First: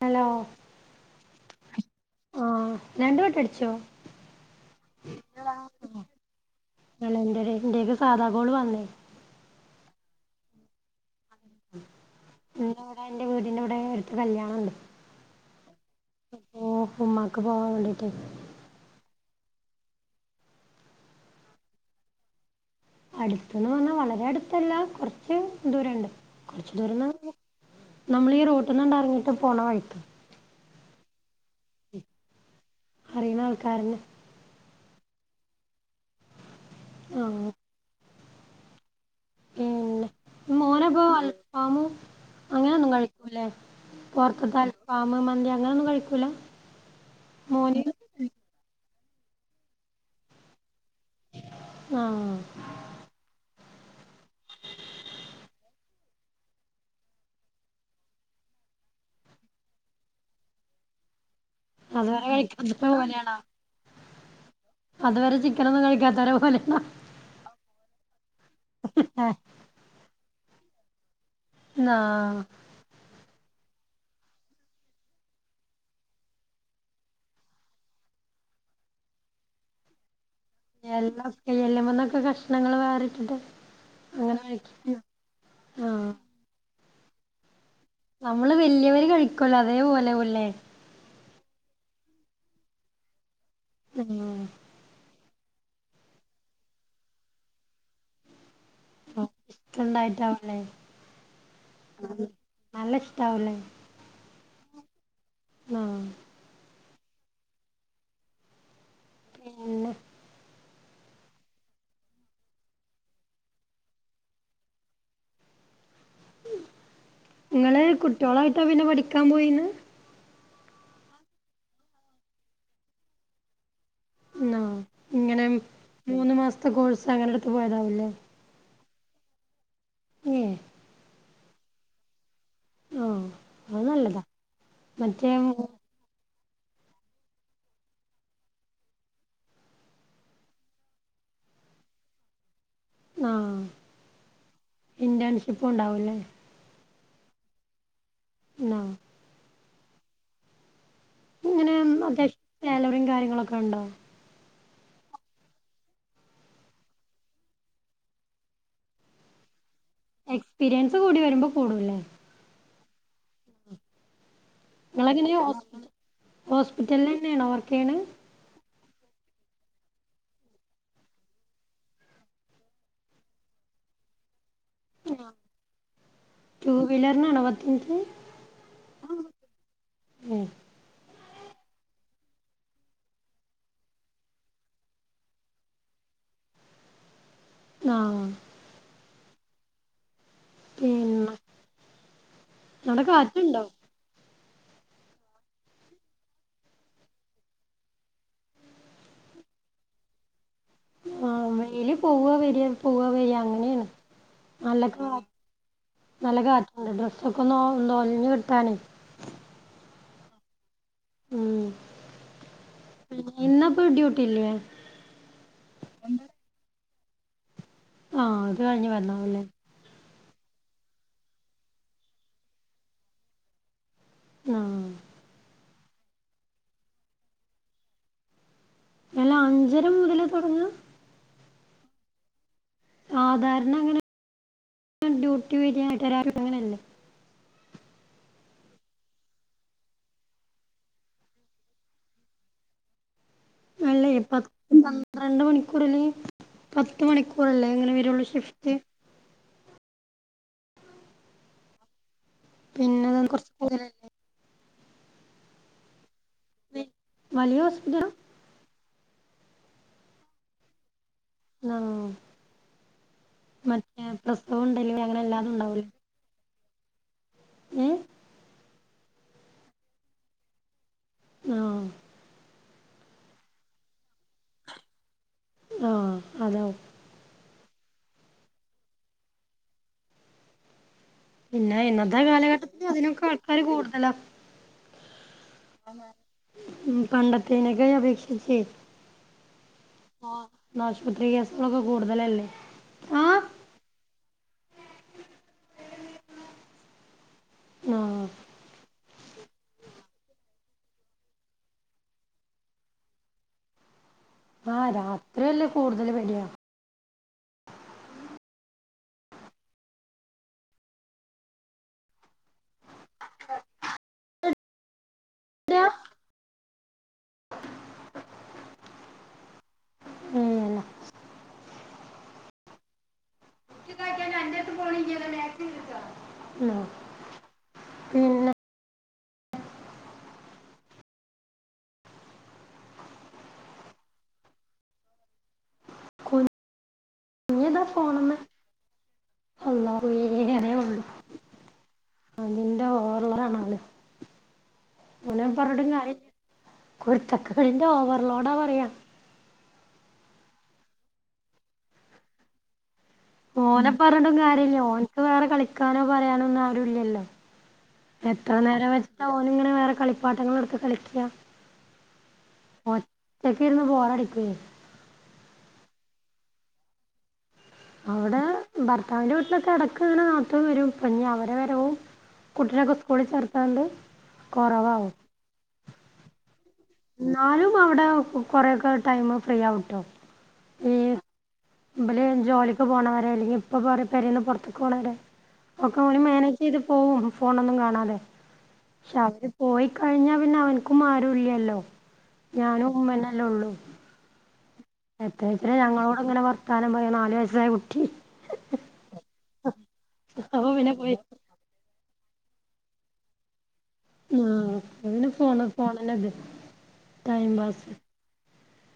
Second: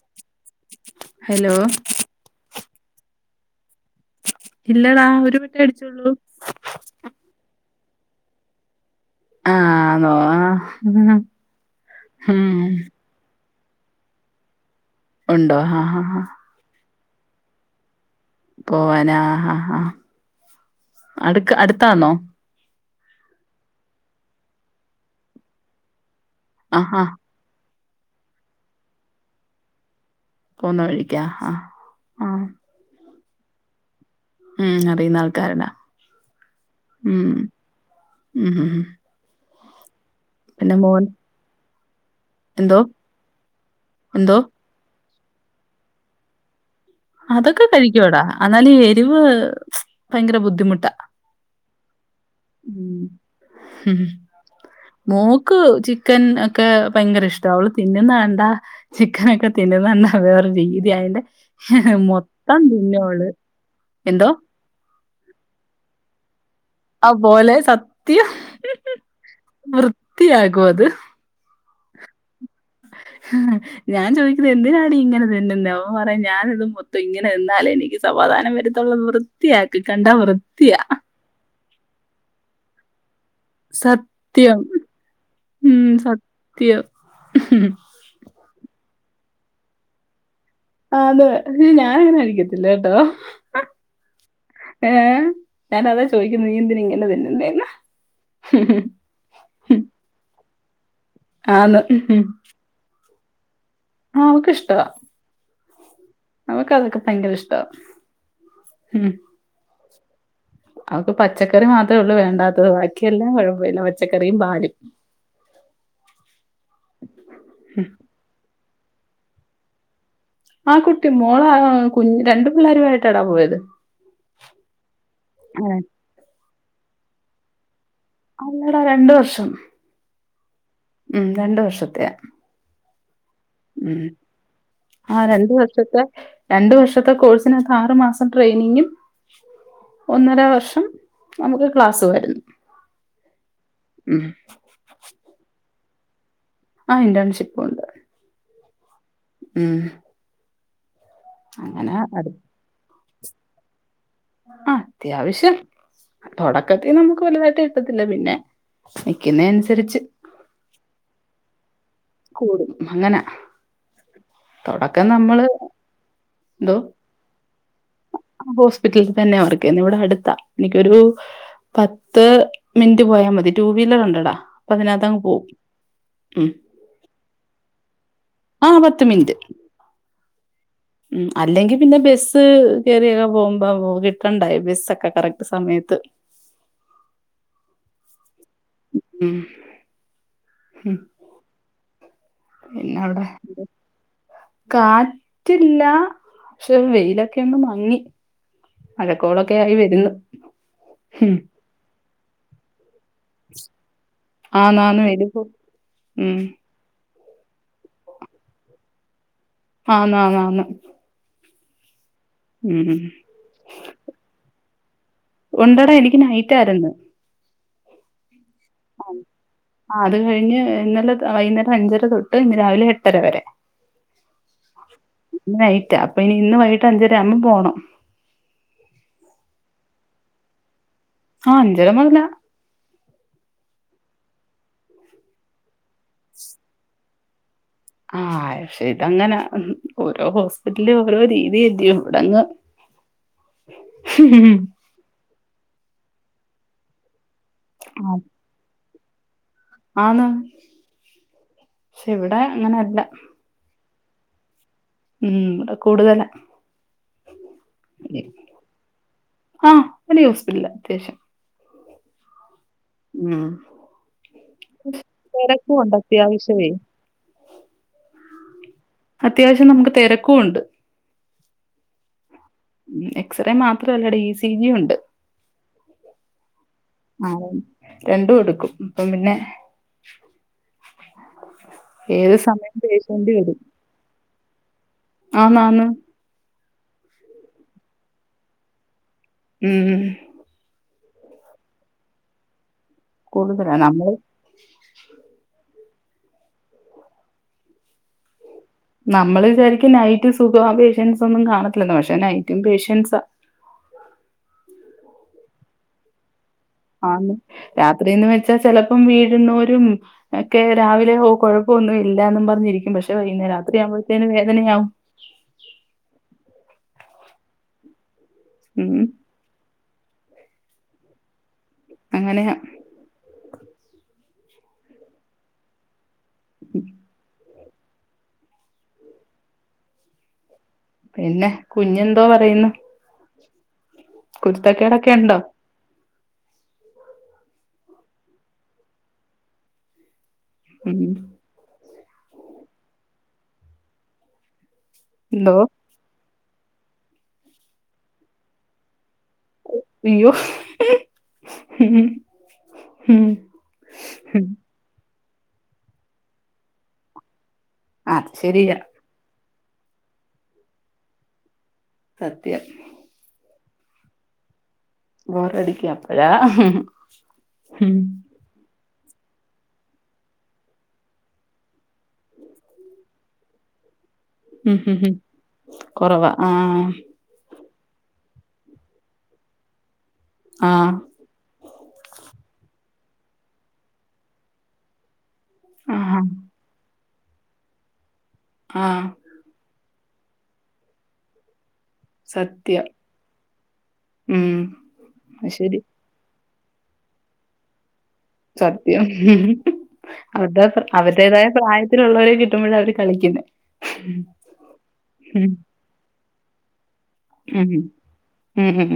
Hello hello ആഹ് രണ്ട് വട്ടടിച്ചോ ഇല്ലടാ ഒരു ബെല്ലെ അടിച്ചുള്ളൂ അല്ല ന്റതെ ഇന്റെയ്ക്ക് സാധാകോൾ വന്നേയ് ആഹ് ഹ് തോ ഹാം ഹും മം ഇന്നിവിടെ എന്റെ വീടിൻന്റെവ്ടെ ഒരു കല്യാണംണ്ട് ഉണ്ടോ ആഹ് ഹാ ഹാ ഓഹ് ഹമ്മാക്ക് പോവാൻ വേണ്ടിട്ടെയ് പോവാന ആഹ് ഹാ ഹാ അടുക്ക് അടുത്താന്നോ? അടുത്ത്ന്ന് പറഞ്ഞാ വളരെ അടുത്തല്ല കുറച്ച് ദൂരണ്ട് കൊറച്ച് ആഹ് ദൂരന്ന് ആഹ് നമ്മളീ റോട്ടിന്നങ്ങട്ടറങ്ങിട്ട് പോണ വൈക് പോന്ന വഴിക്കാ ആഹ് ആഹ് അറീണ ആൾക്കാരന്നെ ഉമ് അറീന്ന ആൾക്കാരന്നെ ഉമ് ആഹ് ഉമ് ഉഹ് പിന്നെ മോനപ്പോ അൽ ഫാമു എന്തോ അങ്ങനൊന്നും കഴിക്കൂല്ലേ എന്തോ പൊറത്ത്ത്താ അൽ ഫാമ് മന്തി അങ്ങനൊന്നും കഴിക്കൂല്ല അതൊക്കെ കഴിക്കുവടാ അന്നാല് ഈ എരിവ് ഭയങ്കര ബുദ്ധിമുട്ടാ ആഹ് ഉമ് മോൾക്ക് ചിക്കൻ ഒക്കെ ഭയങ്കര ഇഷ്ട്ടാ അവള് തിന്നുന്നേ കണ്ടാ ചിക്കനൊക്കെ തിന്നുന്ന [unintelligible] രീതി അയിന്റെ അതുവരെ മൊത്തം കഴിക്കാത്ത തിന്നൊള് ഓനാണോ എന്തോ? അതുവരെ ചിക്കനൊന്നും കഴിക്കാത്തോരെ പോലേണോ? അഹ് പോലെ സത്യം വൃത്തിയാകുവത് ന്നാ ആഹ് ഞാൻ ചോദിക്കുന്ന് എന്തിനാടി ഇങ്ങനെ തിന്നുന്നെ അപ റിം ഞാനിത് മൊത്തം ഇങ്ങനെ തിന്നാലേ എനിക്ക് സമാധാനം വരുത്തൊള്ളത് വ വൃത്തിയാക്കി കണ്ടാ വൃ എല്ലൊക്കെ എല്ലുമ്മന്നൊക്കെ കഷ്ണങ്ങള് വേറിട്ടിട്ട് അങ്ങനെ സത്യം കഴിക്കും ഉമ് ആ സത്യം നമ്മള് വല്ല്യവര് കഴിക്കൊല്ലോ അതേപോലെ ആവൊ ല്ലേ? ആഹ് തെ ഇഹ് ഞാനങ്ങനെ അഴിക്കത്തില്ല കേട്ടോ ഉമ് ഏഹ് ഞാനതാ ചോയിക്കുന്നെ നീ എന്തിന ഇങ്ങനെ തിന്നുന്നെ ഓഹ് ഇഷ്ടണ്ടായിട്ടാവൊല്ലേ ആന്ന് ഉമ് നല്ല ഇഷ്ടാവൊ ല്ലേ ആഹ് അവക്കിഷ്ട ആഹ് അവക്ക് അതൊക്കെ ഭയങ്കര ഇഷ്ടവാ ഉമ് ഏഹ് അവക്ക് പച്ചക്കറി മാത്രേ ഉള്ളൂ വേണ്ടാത്തത് ബാക്കിയ എല്ലാം കുഴപ്പം ഇല്ല പച്ചക്കറിയും പാലും നിങ്ങള് കുട്ട്യോളായിട്ടാ പിന്നെ പഠിക്കാൻ പോയി ന്ന് ആഹ് കുട്ടി മോളെ ആ ആകു രണ്ടു പിള്ളേരു ആയിട്ട് ആണ് പോയത് ന്നോ ഇങ്ങനെ മൂന്ന് മാസത്തെ കോഴ്സ് അങ്ങനെ അവരുടെ അടുത്ത് പോയതാവൂല്ലേ അല്ലടാ രണ്ടുവർഷം ഏഹ് ഉമ് രണ്ടു വർഷത്തെ ഓഹ് ആഹ് രണ്ടു വർഷത്തെ രണ്ടു വർഷത്തെ കോഴ്സിന് ആറുമാസം ട്രെയിനിങ്ങും ഒന്നര വർഷം നമുക്ക ക്ലാസ് വായിരുന്നു ആഹ് ഇന്റേൺഷിപ്പും ഉണ്ടാവുംല്ലേ? ആഹ് ഇൻറർ ഷിപ്പ് ഉണ്ട് ന്നാ ഉമ് ഇങ്ങനെ അങ്ങനെ അത് അത്യാവശ്യം സാലറിയും കാര്യങ്ങളൊക്കെ ഉണ്ടോ ആഹ് അത്യാവശ്യം തുടക്കത്തിൽ നമുക്ക് വലുതായിട്ട് കിട്ടത്തില്ല പിന്നെ വിക്കുന്ന അനുസരിച്ച് എക്സ്പീരിയൻസ് കൂടി വരുമ്പോ കൂടു ലെ കൂടും അങന നിങ്ങളങ്ങനെയ എന്തോ ഹോസ്പിറ്റലിൽ തന്നെ യാണോ വർക്ക് ചെയ്യുന്നെ ഹോസ്പിറ്റലിൽ തന്നെയാണ് വർക്ക് ചെയ്യുന്നത് ഇവിടെഅടുത്താ എനിക്കൊരു പത്ത് മിനിറ്റ് പോയാൽ മത ടൂവീലർ ഉണ്ട് എടാ അതിനാത്ത് അങ്ങ് പോകും ഉം ടൂവീലർനാണോ പത്തുമിനുട്ട് ആഹ് പത്ത് മിനിറ്റ് ഉം അല്ലെങ്കി പിന്നെ ബസ് കയറിയൊക്കെ പോകുമ്പോൾ കിട്ടണ്ടായോ ബസ്സൊക്കെ കറക്റ്റ് സമയത്ത് ആഹ് ഉം ഉം പിന്നെ പിന്നെ ആടെ അവിടെ കാറ്റ് ഇണ്ടോ? കാറ്റില്ല പക്ഷെ വെയിലൊക്കെ ഒന്ന് മങ്ങി മഴക്കോളൊക്കെ ആയി വരുന്നു ഉം ആഹ് വെയില് പോവ വരിയാ പോവ വരിയാ ആന്ന് ആന്ന് വെയിലിപ്പോ ഉം എ ഡ്ഡ്രസ്സ് ഒക്കെ ഒന്ന് ഉലഞ്ഞു കിട്ടാന് ആന്ന് ആന്ന് ആന്ന് ഊഹും ഇന്ന് അപ്പോൾ ഡ്യൂട്ടി ഇല്ലേ ഉണ്ടടെ ഇനിക്ക് നൈറ്റ് ആയിരുന്നു ആഹ് അത് കഴിഞ്ഞ് വരണംമല്ലേ ആഹ് അതും കഴിഞ്ഞ് ഇന്നലെ വൈകുന്നേരം അഞ്ചര തൊട്ട് ഇന്ന് രാവിലെ എട്ടര വരെ ആഹ് നൈറ്റാ അപ്പൊ ഇനി ഇന്ന് വൈകിട്ട് അഞ്ചര ആവുമ്പോ പോണം അല്ല അഞ്ചര മുതല തുടങ്ങാ? ആഹ് അഞ്ചര മുതലാ സാധാരണ അങ്ങനെ ഡ്യൂട്ടി [unintelligible] അങ്ങനെയല്ലേ ആഹ് പക്ഷെ ഇതങ്ങനെ ഓരോ ഹോസ്പിറ്റല്‍ ഓരോ രീതി അല്ലിയോ ഇവിടങ്ങ് ഹ് അല്ലേ പത്ത് പന്ത്രണ്ട് മണിക്കൂറില് പത്ത് മണിക്കൂറല്ലേ അങ്ങനെ വരുള്ളൂ ഷിഫ് റ്റ് ആന്ന് ക്ഷെ ഇവിടെ അങ്ങനെയല്ല പിന്നെ അത് കുറച്ച് [unintelligible] ഉം ഇവ്ട കൂടുതലാ വലിയ ഹോസ്പിറ്റലാ ആഹ് വലിയ ഹോസ്പിറ്റലാ അത്യാവശ്യം ആഹ് ഉം മറ്റേ പ്രസവം ഉണ്ടല്ലെങ്കിൽ അങ്ങനെ എല്ലാന്നും ഉണ്ടാവൂലേ അത്യാവശ്യവേ ഏഹ് അത്യാവശ്യം നമുക്ക് തിരക്കും ഉണ്ട് ആഹ് ഉ എക്സ്റേ മാത്രമല്ല ഡി ഇ സി ജി ഉണ്ട് ആഹ് അതാ ആഹ് രണ്ടും എടുക്കും അപ്പം പിന്നെ പിന്നെ ഇന്നത്തെ ഏത് സമയം കാലഘട്ടത്തിൽ അതിനൊക്കെ പേഷ്യന്റ് ആൾക്കാര് കൂടുതലാ ആന്ന് ആന്ന് ഉം പണ്ടത്തേനെക്കെ അപേക്ഷിച്ചേ ഉം ഇന്ന് ആശുപത്രി കേസ്കളൊക്കെ കൂടുതലല്ലേ ആഹ് [unintelligible] നമ്മള് ഉം നമ്മള് വിചാരിക്കും നൈറ്റ് സുഖം പേഷ്യൻസ് ഒന്നും കാണത്തില്ലന്ന് പക്ഷെ നൈറ്റും പേഷ്യൻസാ ആഹ് രാത്രിയല്ലേ കൂടുതല് പേടിയാ ആ രാത്രിന്ന് വെച്ചാ ചെലപ്പം വീഴുന്നോരും ഒക്കെ രാവിലെ ഓ കൊഴപ്പവൊന്നും ഇല്ലാന്നും പറഞ്ഞിരിക്കും പക്ഷെ വൈകേ രാത്രിയാകുമ്പഴത്തേന് വേദനയാവും എയാ ഉം ഉം അങ്ങനെ പിന്ന പിന്നെ കുഞ്ഞെന്തോ പറയുന്നു കുരുത്തക്കേടൊക്കെ ഉണ്ടോ കുഞ്ഞിതാ പോണെന്ന് അള്ളാഹുവേ അറിയൂള്ളു ഉം കണ്ണിന്റെ ഓർലാണ് ആള് ഓനെ എന്തോ പറഞ്ഞിട്ടും കാര്യമില്ല കുരത്തക്കേടിന്റെ ഓവർലോഡാ പറയുവാ ഇയ്യോ ഉം ഉം ഓനെ പറഞ്ഞിട്ടും ഉം കാര്യവില്ലല്ലോ ഓനക്ക് വേറെ കളിക്കാനോ പറയാനോ ഒന്നും ആരും ഇല്ലല്ലോ അത് എത്ര ശെരിയാ നേരം വെച്ചിട്ട ഓനിങ്ങനെ വേറെ കളിപ്പാട്ടങ്ങൾ എടുത്ത് കളിക്കുക സത്യം ഒറ്റക്കിരുന്ന് ബോറടിക്കുവേ ബോറടിക്കും അപ്പഴാ ഉം അവിടെ ഭർത്താവിന്റെ വീട്ടിലൊക്കെ ഇടക്ക് ഇങ്ങനെ നാത്തൂൻ വരും ഇപ്പൊ ഇനി അവരുടെ വരവും കുട്ടീനെ ഒക്കെ സ്കൂളിൽ ചേർത്തകൊണ്ട് ഉം ഉം കുറവാ ആഹ് എന്നാലും അവിടെ കൊറേയൊക്കെ ടൈമ് ഫ്രീയാവൂട്ടോ ആഹ് ഇവിടെ ജോലിക്ക് പോണവര് അല്ലെങ്കിൽ ഇപ്പ പെരേന്ന് പുറത്തക്ക് പോണവര് ഒക്കെ അവര് ആഹ് മാനേജ് ചെയ്ത് പോകും ഫോണൊന്നും കാണാതെ ആഹ് പക്ഷെ അവര് പോയി കഴിഞ്ഞാ പിന്നെ അവനക്കും ആരും ഇല്ലല്ലോ സത്യം ഉം എത്ര അത് എത്ര ശരി ഞങ്ങളോടങ്ങനെ വർത്താനം പറയൂന്ന് ആലോചിച്ചതാ കുട്ടി സത്യം അവരുടെ അപ്പൊ പിന്നെ പോയി അവരുടേതായ പ്രായത്തിലുള്ളവരെ കിട്ടുമ്പോഴാ അവര് കളിക്കുന്നേ ഉം എങ്ങനെ പോണ് [unintelligible] ഉം ഉം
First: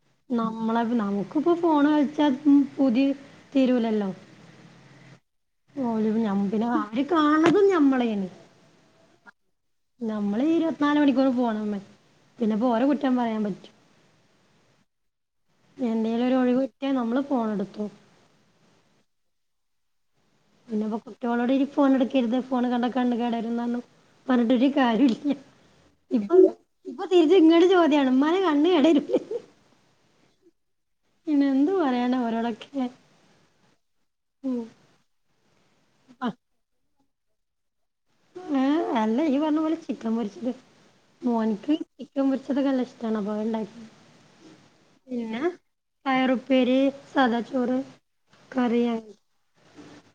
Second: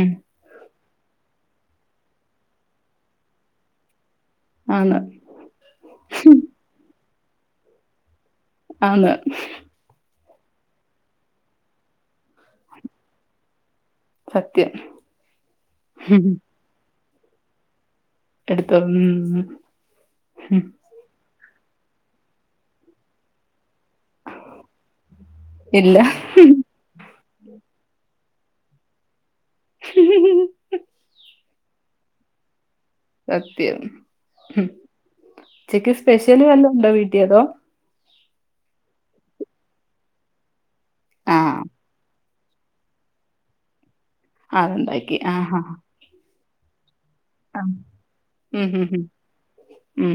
ഉം നമ്മള് നമുക്കിപ്പോ ഫോൺ കളിച്ചാൽ പൂതി തീരൂലല്ലോ ആണ് ഓ ഞ പിന്നെ ആര് കാണതും ഞമ്മള് തന്നെയാ ആന്ന് നമ്മള് ഈ ഇരുപത്തിനാല് മണിക്കൂറും ഫോണിൽമ്മേ പിന്നെപ്പോ ഓരേ കുറ്റം പറയാൻ പറ്റുവോ സത്യം എന്തേലും ഉം. ഒരു ഒഴിവ് കിട്ടിയാൽ നമ്മള് ഫോൺ എടുത്ത് നോക്കും എടുത്തും ഉം പിന്നിപ്പോ കുട്ടികളോട് ഇനി ഫോൺ എടുക്കരുത് ഫോൺ കണ്ട കണ്ണ് കേടായിരുന്നു പറഞ്ഞു പറഞ്ഞിട്ടൊരു കാര്യം ഇല്ല്യാ ഇല്ല ഇപ്പം ഇപ്പൊ തിരിച്ച് ഇങ്ങോട്ട്‌ ചോദ്യാണ് ഉമ്മാന്റെ കണ്ണ് കേടാരിക്കും പിന്ന എന്ത് പറയാന ഓരോടൊക്കെ സത്യം ഉം ചിക്കൻ സ്പെഷ്യൽ വല്ലാം ഉണ്ടോ വീട്ടിൽ അതോ ഏ അല്ല ഈ പറഞ്ഞ പോലെ ചിക്കൻ പൊരിച്ചത് ആ മോന്ക്ക് ചിക്കൻ പൊരിച്ചതൊക്കെ നല്ല ഇഷ്ടാണ് അപ്പ അത് ഇണ്ടാക്കി അത് ഇണ്ടാക്കി ആഹാ പയറുപ്പേരി, സാദ ആ. ചോറ്, ഉം കറി ഉം അ ഉം ഉം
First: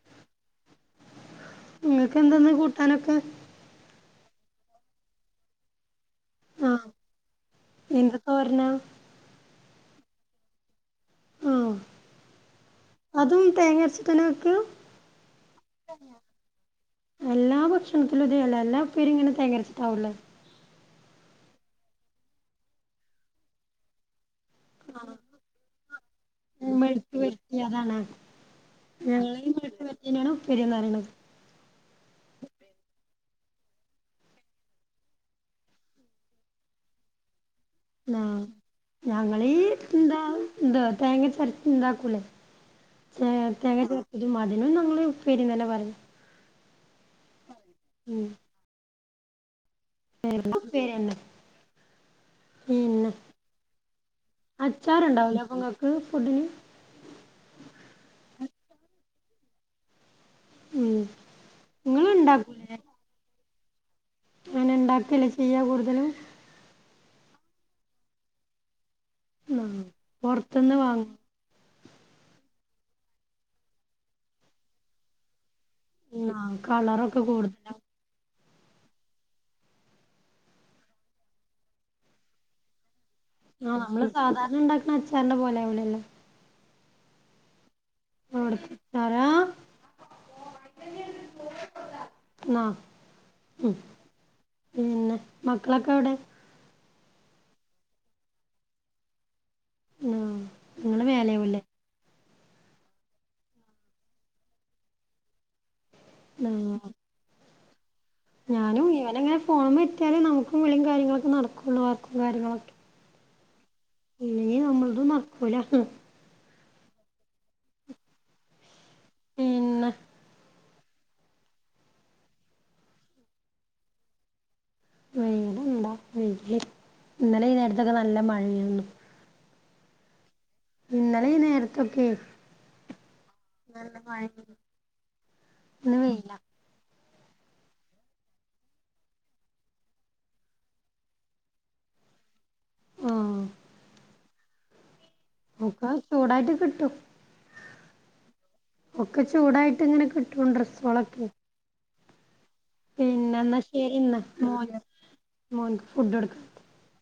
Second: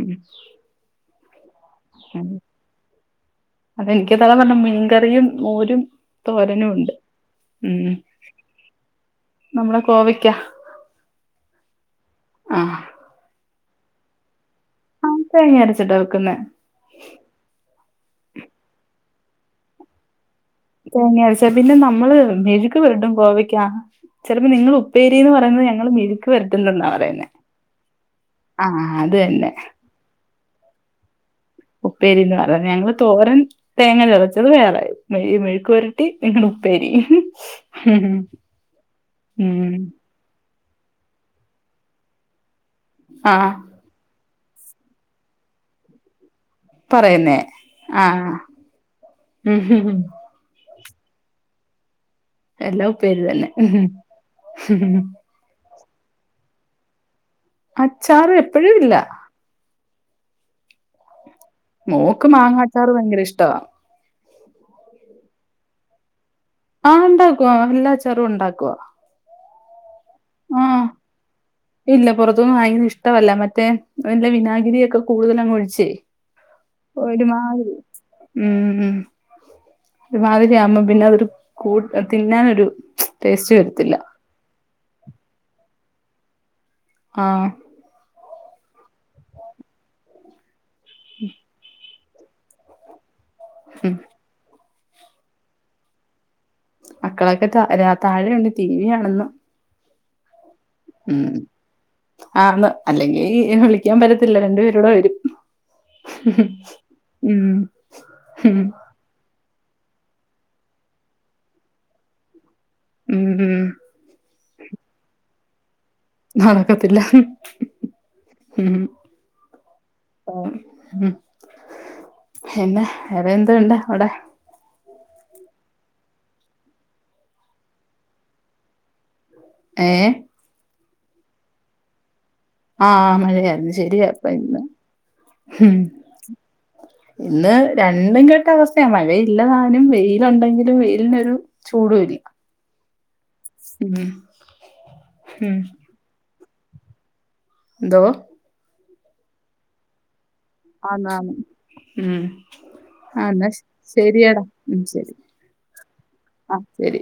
നിങ്ങക്ക് എന്താന്ന് കൂട്ടാനൊക്കെ? അതെ എനിക്ക് അതാണ് പറഞ്ഞത് മീൻകറിയും മോരും ആഹ് തോരനൂണ്ട്. ഉം എന്ത് തോരനാ നമ്മളെ കോവയ്ക്ക. ആഹ് ആ അതും തേങ്ങ അരച്ചിട്ടന്നെ വെക്കാ? ആ തേങ്ങ അരച്ചിട്ട വെയ്ക്കുന്നെ. എല്ലാ ഭക്ഷണത്തിലും ഇതേ അല്ല എല്ലാ ഉപ്പേരിയും ഇങ്ങനെ തേങ്ങഅരച്ചിട്ടാവുല്ലേ. തേങ്ങ്യ അരച്ചത്. പിന്നെ നമ്മള് മെഴുക്ക് പെരട്ടും കോവയ്ക്ക ചിലപ്പോ നിങ്ങൾ ഉപ്പേരി ന്ന് പറയുന്നത് ഞങ്ങൾ മിഴുക്ക് വരട്ടും ന്നെന്നാ പറയുന്നേ യെ അതാണ്. ആഹ് അത് തന്നെ തിനെ ആണൊ ഉപ്പേരിന്ന് പറിണത്? ഉപ്പേരിന്ന് പറയ്ന്നെ ഞങ്ങള് തോരൻ തേങ്ങ ചതച്ചത് വേറെ മെഴു മെഴുക്കു പെരട്ടി ഞങ്ങടെ ഉപ്പേരി. ഉം ആഹ് ഞങ്ങളീ ഉം എന്താ ഇന്താ തേങ്ങ ചേർത്ത് ഇണ്ടാക്കൂലേ ആ ഏഹ് തേങ്ങ ചേർ ത്തതും. അതിനും ഞങ്ങള് ഉപ്പേരിന്നന്നെ പറയാ പറയുന്നേ ഉം ആഹ് ഉഹും എന്തു പേര് എല്ലാം പിന്നെ. ഉപ്പേരി തന്നെ അച്ചാറുണ്ടാവുലെ അപ്പോ ഇങ്ങൾക്ക് ഫുഡിന്? അച്ചാറ് എപ്പഴും ഇല്ല. മ്മ് മോക്ക് മാങ്ങാ അച്ചാറ് ഭയങ്കര ഇഷ്ടവാ. എങ്ങനെ ഉണ്ടാക്കല്ലെ ചെയ്യ കൂടുതലും? ആഹ് ഉണ്ടാക്കും ആഹ് എല്ലാ അച്ചാറും ഉണ്ടാക്കുവാ. ഉം ആ പൊർത്തുന്ന് വാങ്ങു ഇല്ല പൊറത്തുന്ന്‌ വാങ്ങിക്കുന്നത് ഇഷ്ടവല്ല മറ്റേ അതിന്റെ വിനാഗിരിയൊക്കെ കൂടുതലങ്ങ് ഒഴിച്ചേ. ആഹ് കളറൊക്കെ ഒരു മാതിരി. കൂടുതലാവും ഉം ഹും ഒരു മാതിരിയാവുമ്പം പിന്നെ അതൊരു കൂട്ട് തിന്നാനൊരു ടേസ്റ്റ് ആഹ് വരത്തില്ല നമ്മള് സാധാരണ ഉണ്ടാക്ണ അച്ചാറിന്റെ പോലെ ആവൂലല്ലോ? ആഹ് ആണ് തരാ ഉം ന്നാ ഉം പിന്നെ മക്കളൊക്കെവിടെ? മക്കളൊക്കെ താ രാ താഴെയൊണ്ട് ടി വി കാണുന്നു. ആഹ് നിങ്ങള് ഉം മേലെയാവൂല്ലേ ആന്ന് അല്ലെങ്കി വിളിക്കാൻ പറ്റത്തില്ല രണ്ടു പേരൂടെ വരും. ആഹ് ഉം ഉം ഞാനും ഇവനങ്ങനെ ഫോണുമ്മ ഇര്ത്തിയാലേ നമക്കും വിളിയും കാര്യങ്ങളൊക്കെ നടക്കുള്ളൂ വർക്കും കാര്യങ്ങളൊക്കെ. ഉം ഉം ഇനീം നമ്മളത്‌ നട്ക്കൂല. നടക്കത്തില്ല. ഹു ഹും പിന്നെ ഓഹ് ഹും പിന്നെ വേറെ എന്തുണ്ട് അവിടെ? ഉം വേറെന്താ [unintelligible] ഇന്നലെ ഈ നേരത്തൊക്കെ നല്ല മഴയാരുന്നു. ഏഹ്? ഇന്നലെ ഈ നേരത്തൊക്കേ ആഹ് മഴയായിരുന്നു. ശരിയാ. ഇപ്പ ഇന്ന് ഇന്ന് വെയിലാ ഇന്ന് രണ്ടും കെട്ട അവസ്ഥയാ മഴയില്ലതാനും വെയിലൊണ്ടെങ്കിലും വെയിലിനൊരു ചൂടുല്ല്യ ആഹ് ഉം ഉം ഒക്കെ ചൂടായിറ്റ് കിട്ടും. ന്തോ ഒക്കെ ചൂടായിട്ടിങ്ങനെ കിട് ആന്നാന്ന് ഉം. അഹ് എന്നാ പിന്നെന്നാ ശരി എന്നാ ശരിയെടാ, മോൻ ഉം ശരി, മോൻക്ക് ഫുഡ് കൊടുക്ക ആഹ് ശരി.